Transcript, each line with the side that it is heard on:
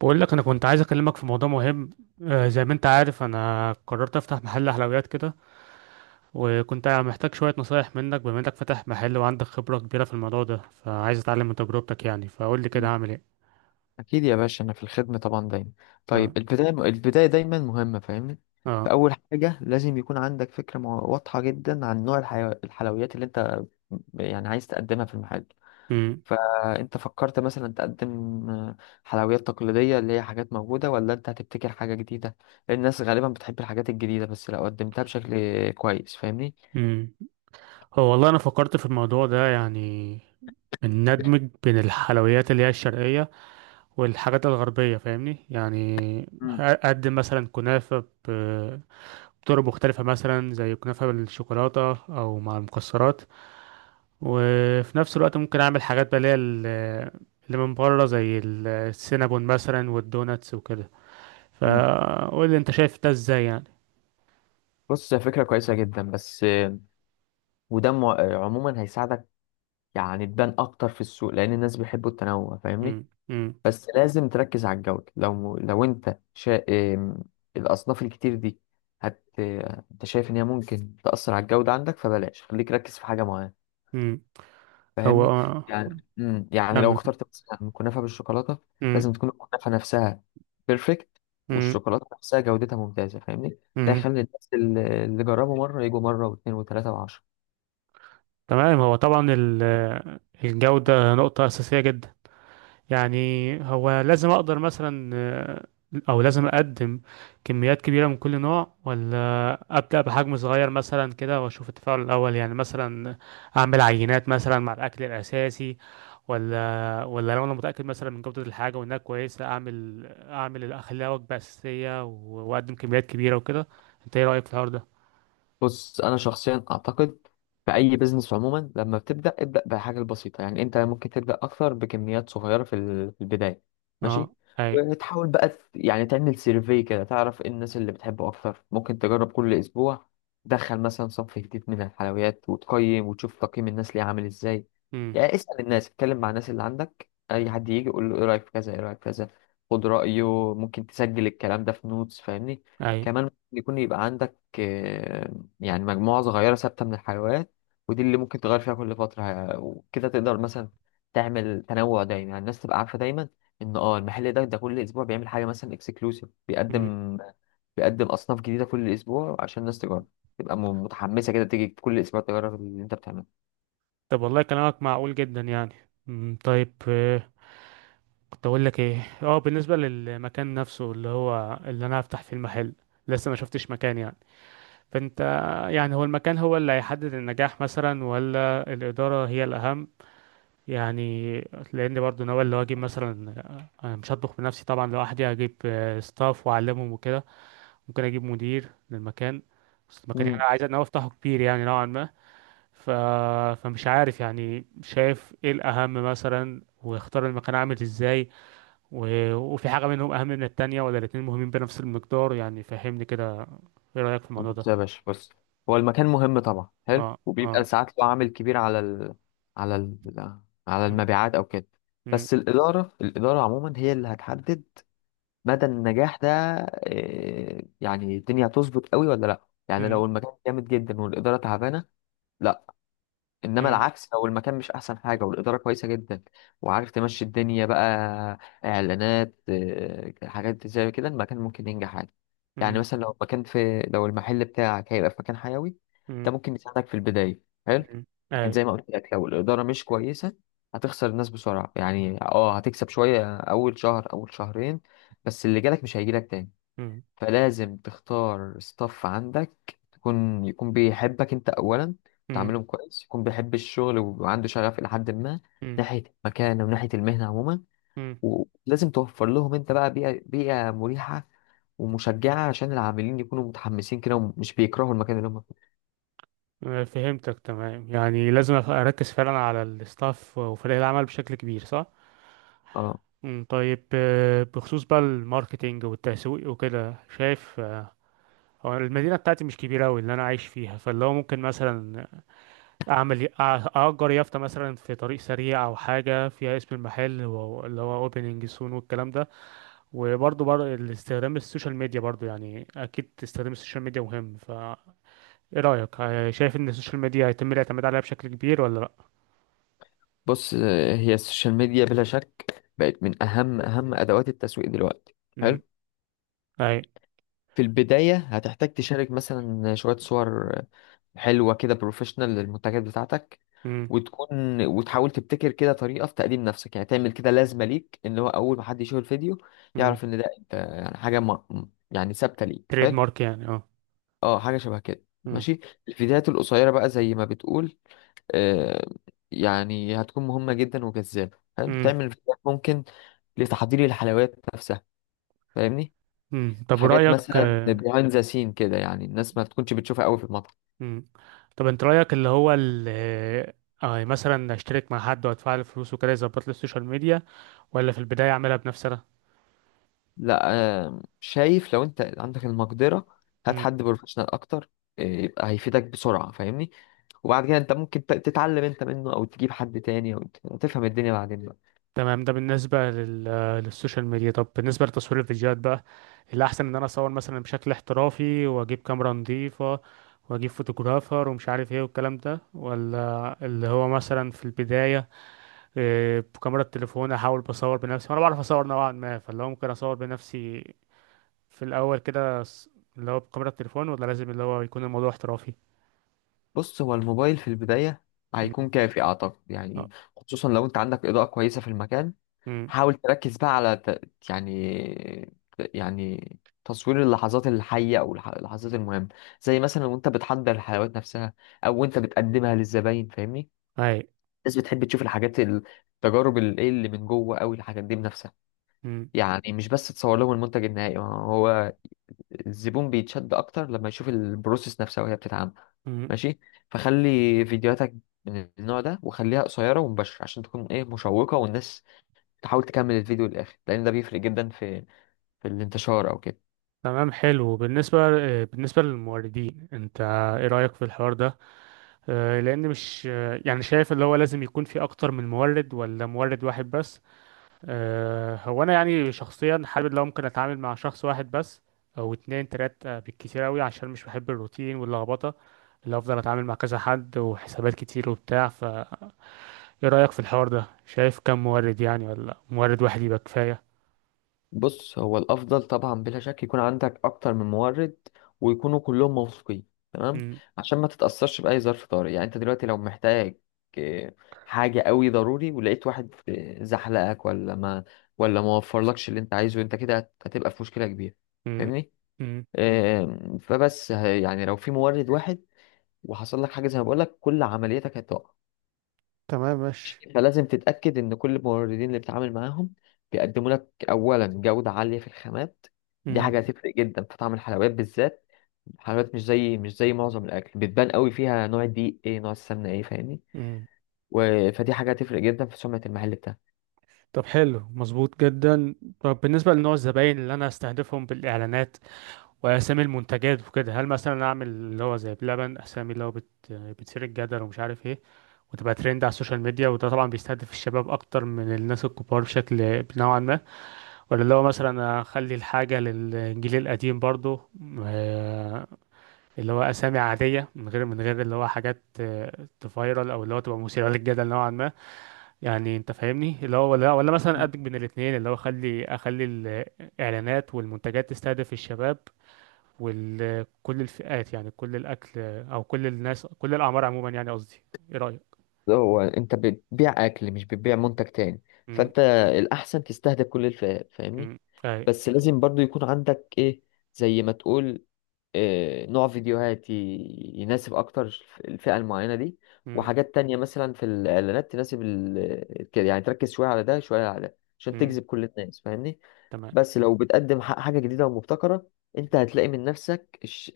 right: بقول لك انا كنت عايز اكلمك في موضوع مهم. زي ما انت عارف انا قررت افتح محل حلويات كده، وكنت محتاج شوية نصايح منك بما انك فاتح محل وعندك خبرة كبيرة في الموضوع ده، فعايز اتعلم من تجربتك يعني. فقول لي كده
left: مم.
right: هعمل ايه؟
left: أكيد يا باشا، أنا في الخدمة طبعا دايما.
right: اه.
left: طيب، البداية دايما مهمة، فاهمني؟
right: اه.
left: فأول حاجة لازم يكون عندك فكرة واضحة جدا عن نوع الحلويات اللي أنت يعني عايز تقدمها في المحل.
right: امم.
left: فأنت فكرت مثلا تقدم حلويات تقليدية اللي هي حاجات موجودة، ولا أنت هتبتكر حاجة جديدة؟ الناس غالبا بتحب الحاجات الجديدة، بس لو قدمتها بشكل كويس، فاهمني؟
right: امم. هو والله انا فكرت في الموضوع ده يعني، ان ندمج بين الحلويات اللي هي الشرقية والحاجات الغربية فاهمني يعني.
left: مم.
right: اقدم مثلا كنافة ب- بطرق مختلفة، مثلا زي كنافة بالشوكولاتة أو مع المكسرات. وفي نفس الوقت ممكن اعمل حاجات بقى اللي هي اللي من بره، زي السينابون مثلا والدوناتس وكده.
left: مم.
right: فقول لي انت شايف ده ازاي يعني؟
left: بص، هي فكرة كويسة جدا، بس وده عموما هيساعدك يعني تبان اكتر في السوق، لان الناس بيحبوا التنوع، فاهمني؟
right: امم. امم.
left: بس لازم تركز على الجودة. لو انت شا... إم، الاصناف الكتير دي هت انت شايف ان هي ممكن تأثر على الجودة عندك، فبلاش، خليك ركز في حاجة معينة،
right: امم. هو
left: فاهمني؟ يعني يعني لو
right: كمل.
left: اخترت مثلا كنافة بالشوكولاتة، لازم
right: امم.
left: تكون الكنافة نفسها بيرفكت،
right: امم.
left: والشوكولاتة نفسها جودتها ممتازة، فاهمني؟ ده
right: امم.
left: يخلي الناس اللي جربوا مرة يجوا مرة واثنين وثلاثة وعشرة.
right: تمام، هو طبعا الجودة نقطة أساسية جدا يعني. هو لازم اقدر مثلا، او لازم اقدم كميات كبيرة من كل نوع، ولا ابدأ بحجم صغير مثلا كده واشوف التفاعل الاول يعني، مثلا اعمل عينات مثلا مع الاكل الاساسي، ولا لو انا متأكد مثلا من جودة الحاجة وانها كويسة اعمل اخليها وجبة اساسية واقدم كميات كبيرة وكده. انت ايه رأيك في الحوار ده؟
left: بص، انا شخصيا اعتقد في اي بيزنس عموما لما بتبدا ابدا بحاجه بسيطه، يعني انت ممكن تبدا اكتر بكميات صغيره في في البدايه. ماشي؟
right: اه. اي.
left: وتحاول بقى يعني تعمل سيرفي كده، تعرف ايه الناس اللي بتحبه اكتر. ممكن تجرب كل اسبوع تدخل مثلا صنف جديد من الحلويات، وتقيم وتشوف تقييم الناس ليه عامل ازاي.
right: امم.
left: يعني اسال الناس، اتكلم مع الناس اللي عندك، اي حد يجي قول له ايه رايك في كذا، ايه رايك في كذا، خد رايه. ممكن تسجل الكلام ده في نوتس، فاهمني؟
right: اي.
left: كمان ممكن يكون يبقى عندك يعني مجموعة صغيرة ثابتة من الحيوانات، ودي اللي ممكن تغير فيها كل فترة وكده تقدر مثلا تعمل تنوع دايما. يعني الناس تبقى عارفة دايما إن اه المحل ده كل أسبوع بيعمل حاجة مثلا اكسكلوسيف،
right: امم.
left: بيقدم بيقدم أصناف جديدة كل أسبوع عشان الناس تجرب، تبقى متحمسة كده تيجي كل أسبوع تجرب اللي أنت بتعمله.
right: طب والله كلامك معقول جدا يعني. امم. طيب، كنت اقول لك ايه، بالنسبه للمكان نفسه اللي هو اللي انا هفتح فيه المحل، لسه ما شفتش مكان يعني. فانت يعني، هو المكان هو اللي هيحدد النجاح مثلا ولا الاداره هي الاهم يعني؟ لان برضو ناوي اللي هو اجيب مثلا، أنا مش هطبخ بنفسي طبعا لوحدي، هجيب ستاف واعلمهم وكده، ممكن اجيب مدير للمكان. بس المكان يعني
left: امم.
right: انا عايز انا افتحه كبير يعني نوعا ما. ف... فمش عارف يعني، شايف ايه الاهم مثلا واختار المكان عامل ازاي، وفي حاجة منهم أهم من التانية ولا الاتنين مهمين بنفس المقدار يعني؟ فهمني كده، إيه رأيك في الموضوع
left: بص يا
right: ده؟
left: باشا، بص، هو المكان مهم طبعا، حلو،
right: اه.
left: وبيبقى
right: اه.
left: ساعات له عامل كبير على ال... على ال... على
right: أمم.
left: المبيعات أو كده.
right: أمم.
left: بس الإدارة، الإدارة عموما هي اللي هتحدد مدى النجاح ده، يعني الدنيا هتظبط قوي ولا لا. يعني
right: أمم.
left: لو المكان جامد جدا والإدارة تعبانة، لا. انما
right: أمم.
left: العكس، لو المكان مش احسن حاجه والاداره كويسه جدا وعارف تمشي الدنيا بقى، اعلانات حاجات زي كده، المكان ممكن ينجح عادي. يعني
right: أمم.
left: مثلا لو المكان في، لو المحل بتاعك هيبقى في مكان حيوي،
right: أمم.
left: ده ممكن يساعدك في البدايه، حلو.
right: أمم.
left: لكن
right: أي.
left: زي ما قلت لك، لو الاداره مش كويسه، هتخسر الناس بسرعه، يعني اه هتكسب شويه اول شهر اول شهرين، بس اللي جالك مش هيجيلك تاني.
right: أمم.
left: فلازم تختار ستاف عندك، يكون بيحبك انت اولا،
right: أمم.
left: تعاملهم كويس، يكون بيحب الشغل وعنده شغف الى حد ما
right: أمم.
left: ناحيه المكان وناحيه المهنه عموما.
right: أمم.
left: ولازم توفر لهم انت بقى بيئه مريحه ومشجعه، عشان العاملين يكونوا متحمسين كده ومش بيكرهوا المكان اللي هم فيه.
right: فهمتك تمام يعني، لازم أركز فعلا على الستاف وفريق العمل بشكل كبير، صح؟
left: اه.
right: أمم. طيب، بخصوص بقى الماركتينج والتسويق وكده، شايف هو المدينة بتاعتي مش كبيرة أوي اللي أنا عايش فيها، فاللي هو ممكن مثلا اعمل اجر يافطه مثلا في طريق سريع او حاجه فيها اسم المحل، اللي هو اوبننج سون والكلام ده. وبرضه استخدام السوشيال ميديا برضه يعني، اكيد استخدام السوشيال ميديا مهم. ف ايه رايك، شايف ان السوشيال ميديا هيتم الاعتماد عليها بشكل كبير ولا لا؟
left: بص، هي السوشيال ميديا بلا شك بقت من اهم ادوات التسويق دلوقتي، حلو.
right: امم. اي.
left: في البداية هتحتاج تشارك مثلا شوية صور حلوة كده بروفيشنال للمنتجات بتاعتك،
right: امم.
left: وتكون وتحاول تبتكر كده طريقة في تقديم نفسك. يعني تعمل كده لازمة ليك، ان هو اول ما حد يشوف الفيديو
right: امم.
left: يعرف ان ده انت، يعني حاجة ما، يعني ثابتة ليك،
right: تريد
left: حلو.
right: مارك يعني، اه.
left: اه حاجة شبه كده،
right: امم.
left: ماشي. الفيديوهات القصيرة بقى، زي ما بتقول، آه، يعني هتكون مهمة جدا وجذابة، حلو.
right: امم.
left: تعمل فيديوهات ممكن لتحضير الحلويات نفسها، فاهمني؟
right: امم. طب
left: حاجات
right: رايك،
left: مثلا بيهايند ذا سين كده، يعني الناس ما تكونش بتشوفها قوي في المطعم.
right: امم، طب انت رايك اللي هو مثلا اشترك مع حد وادفع له فلوس وكده يظبط لي السوشيال ميديا، ولا في البدايه اعملها بنفسي انا؟
left: لا، شايف لو انت عندك المقدرة، هات
right: مم.
left: حد بروفيشنال اكتر، يبقى هيفيدك بسرعة، فاهمني؟ وبعد كده انت ممكن تتعلم انت منه، او تجيب حد تاني، او تفهم الدنيا بعدين بقى.
right: تمام، ده بالنسبة للسوشيال ميديا. طب بالنسبة لتصوير الفيديوهات بقى، الأحسن إن أنا أصور مثلا بشكل احترافي وأجيب كاميرا نظيفة وأجيب فوتوغرافر ومش عارف إيه والكلام ده، ولا اللي هو مثلا في البداية بكاميرا التليفون أحاول بصور بنفسي، وأنا بعرف أصور نوعا ما، فاللي هو ممكن أصور بنفسي في الأول كده، اللي هو بكاميرا التليفون، ولا لازم اللي هو يكون الموضوع احترافي؟
left: بص، هو الموبايل في البداية
right: مم.
left: هيكون كافي اعتقد،
right: أه.
left: يعني خصوصا لو انت عندك اضاءة كويسة في المكان.
right: مم.
left: حاول تركز بقى على ت... يعني، يعني تصوير اللحظات الحية، او اللحظات المهمة، زي مثلا وانت بتحضر الحلويات نفسها، او وانت بتقدمها للزباين، فاهمني؟
right: أي.
left: الناس بتحب تشوف الحاجات، التجارب، الايه، اللي من جوه قوي، الحاجات دي بنفسها.
right: مم.
left: يعني مش بس تصور لهم المنتج النهائي، هو الزبون بيتشد اكتر لما يشوف البروسيس نفسها وهي بتتعمل،
right: مم.
left: ماشي. فخلي فيديوهاتك من النوع ده، وخليها قصيرة ومباشرة عشان تكون ايه مشوقة، والناس تحاول تكمل الفيديو للآخر، لأن ده بيفرق جدا في في الانتشار أو كده.
right: تمام، حلو. بالنسبة، بالنسبة للموردين انت ايه رأيك في الحوار ده؟ لان مش، يعني شايف اللي هو لازم يكون في اكتر من مورد ولا مورد واحد بس؟ هو انا يعني شخصيا حابب لو ممكن اتعامل مع شخص واحد بس، او اتنين تلات بالكتير قوي، عشان مش بحب الروتين واللخبطة اللي افضل اتعامل مع كذا حد وحسابات كتير وبتاع. فايه رأيك في الحوار ده، شايف كم مورد يعني، ولا مورد واحد يبقى كفاية؟
left: بص، هو الافضل طبعا بلا شك يكون عندك اكتر من مورد، ويكونوا كلهم موثوقين، تمام.
right: مم.
left: عشان ما تتاثرش باي ظرف طارئ. يعني انت دلوقتي لو محتاج آه، حاجه قوي ضروري، ولقيت واحد زحلقك ولا ما وفرلكش اللي انت عايزه، انت كده هتبقى في مشكله كبيره،
right: مم.
left: فاهمني؟
right: مم.
left: فبس يعني لو في مورد واحد وحصل لك حاجه زي ما بقول لك، كل عملياتك هتقع.
right: تمام، ماشي.
left: فلازم تتأكد إن كل الموردين اللي بتتعامل معاهم بيقدموا لك أولا جودة عالية في الخامات، دي
right: مم.
left: حاجة هتفرق جدا في طعم الحلويات. بالذات الحلويات، مش زي، مش زي معظم الأكل، بتبان قوي فيها نوع الدقيق إيه، نوع السمنة إيه، فاهمني؟
right: مم.
left: و... فدي حاجة هتفرق جدا في سمعة المحل بتاعك.
right: طب حلو، مظبوط جدا. طب بالنسبة لنوع الزباين اللي أنا أستهدفهم بالإعلانات وأسامي المنتجات وكده، هل مثلا أعمل اللي هو زي بلبن أسامي اللي هو بتثير الجدل ومش عارف إيه وتبقى ترند على السوشيال ميديا، وده طبعا بيستهدف الشباب أكتر من الناس الكبار بشكل نوعا ما، ولا اللي هو مثلا أخلي الحاجة للجيل القديم برضه، آه، اللي هو أسامي عادية من غير اللي هو حاجات تفايرل، أو اللي هو تبقى مثيرة للجدل نوعا ما، يعني انت فاهمني اللي هو؟ ولا مثلا ادمج بين الاثنين، اللي هو اخلي الاعلانات والمنتجات تستهدف الشباب وكل الفئات، يعني كل الاكل او كل الناس كل الاعمار عموما يعني قصدي. ايه رايك؟
left: هو أنت بتبيع أكل، مش بتبيع منتج تاني،
right: امم.
left: فأنت الأحسن تستهدف كل الفئات، فاهمني؟
right: امم. اي.
left: بس لازم برضو يكون عندك ايه، زي ما تقول، إيه نوع فيديوهات يناسب اكتر الفئة المعينة دي،
right: امم.
left: وحاجات تانية مثلا في الاعلانات تناسب ال... كده. يعني تركز شوية على ده شوية على ده، عشان
right: امم.
left: تجذب كل الناس، فاهمني؟
right: تمام.
left: بس لو بتقدم حاجة جديدة ومبتكرة، انت هتلاقي من نفسك الش...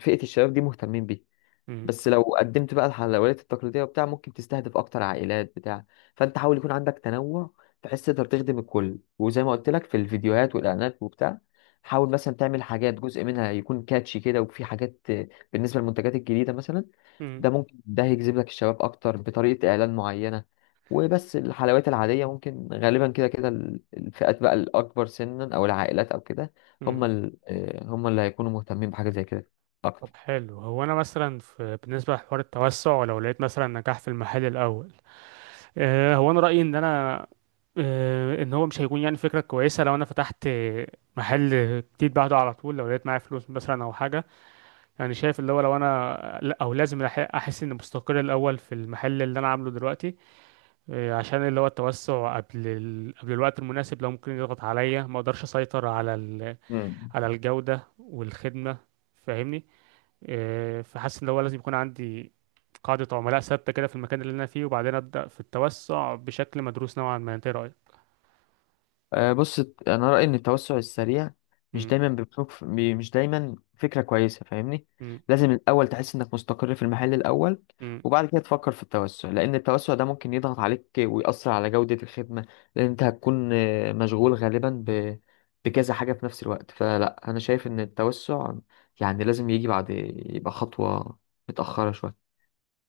left: فئة الشباب دي مهتمين بيها.
right: امم.
left: بس لو قدمت بقى الحلويات التقليدية وبتاع، ممكن تستهدف أكتر عائلات بتاع فأنت حاول يكون عندك تنوع، بحيث تقدر تخدم الكل. وزي ما قلت لك في الفيديوهات والإعلانات وبتاع، حاول مثلا تعمل حاجات جزء منها يكون كاتشي كده، وفي حاجات، بالنسبة للمنتجات الجديدة مثلا،
right: امم.
left: ده ممكن هيجذب لك الشباب أكتر بطريقة إعلان معينة. وبس الحلويات العادية ممكن غالبا كده كده الفئات بقى الأكبر سنا، أو العائلات أو كده، هم
right: امم.
left: هم اللي هيكونوا مهتمين بحاجة زي كده
right: طب حلو. هو انا مثلا في، بالنسبه لحوار التوسع لو لقيت مثلا نجاح في المحل الاول، هو انا رايي ان انا، ان هو مش هيكون يعني فكره كويسه لو انا فتحت محل جديد بعده على طول، لو لقيت معايا فلوس مثلا او حاجه. يعني شايف اللي هو، لو انا لا، او لازم احس اني مستقر الاول في المحل اللي انا عامله دلوقتي، عشان اللي هو التوسع قبل قبل الوقت المناسب لو ممكن يضغط عليا ما اقدرش اسيطر على
left: أكتر.
right: على الجوده والخدمه، فاهمني. إيه، فحاسس ان هو لازم يكون عندي قاعدة عملاء ثابتة كده في المكان اللي انا فيه، وبعدين ابدأ في التوسع بشكل مدروس نوعا ما. انت إيه رأيك؟
left: بص، انا رايي ان التوسع السريع
right: مم.
left: مش دايما فكره كويسه، فاهمني؟
right: مم.
left: لازم الاول تحس انك مستقر في المحل الاول،
right: مم.
left: وبعد كده تفكر في التوسع، لان التوسع ده ممكن يضغط عليك ويأثر على جوده الخدمه، لان انت هتكون مشغول غالبا ب... بكذا حاجه في نفس الوقت. فلا، انا شايف ان التوسع يعني لازم يجي بعد، يبقى خطوه متاخره شويه.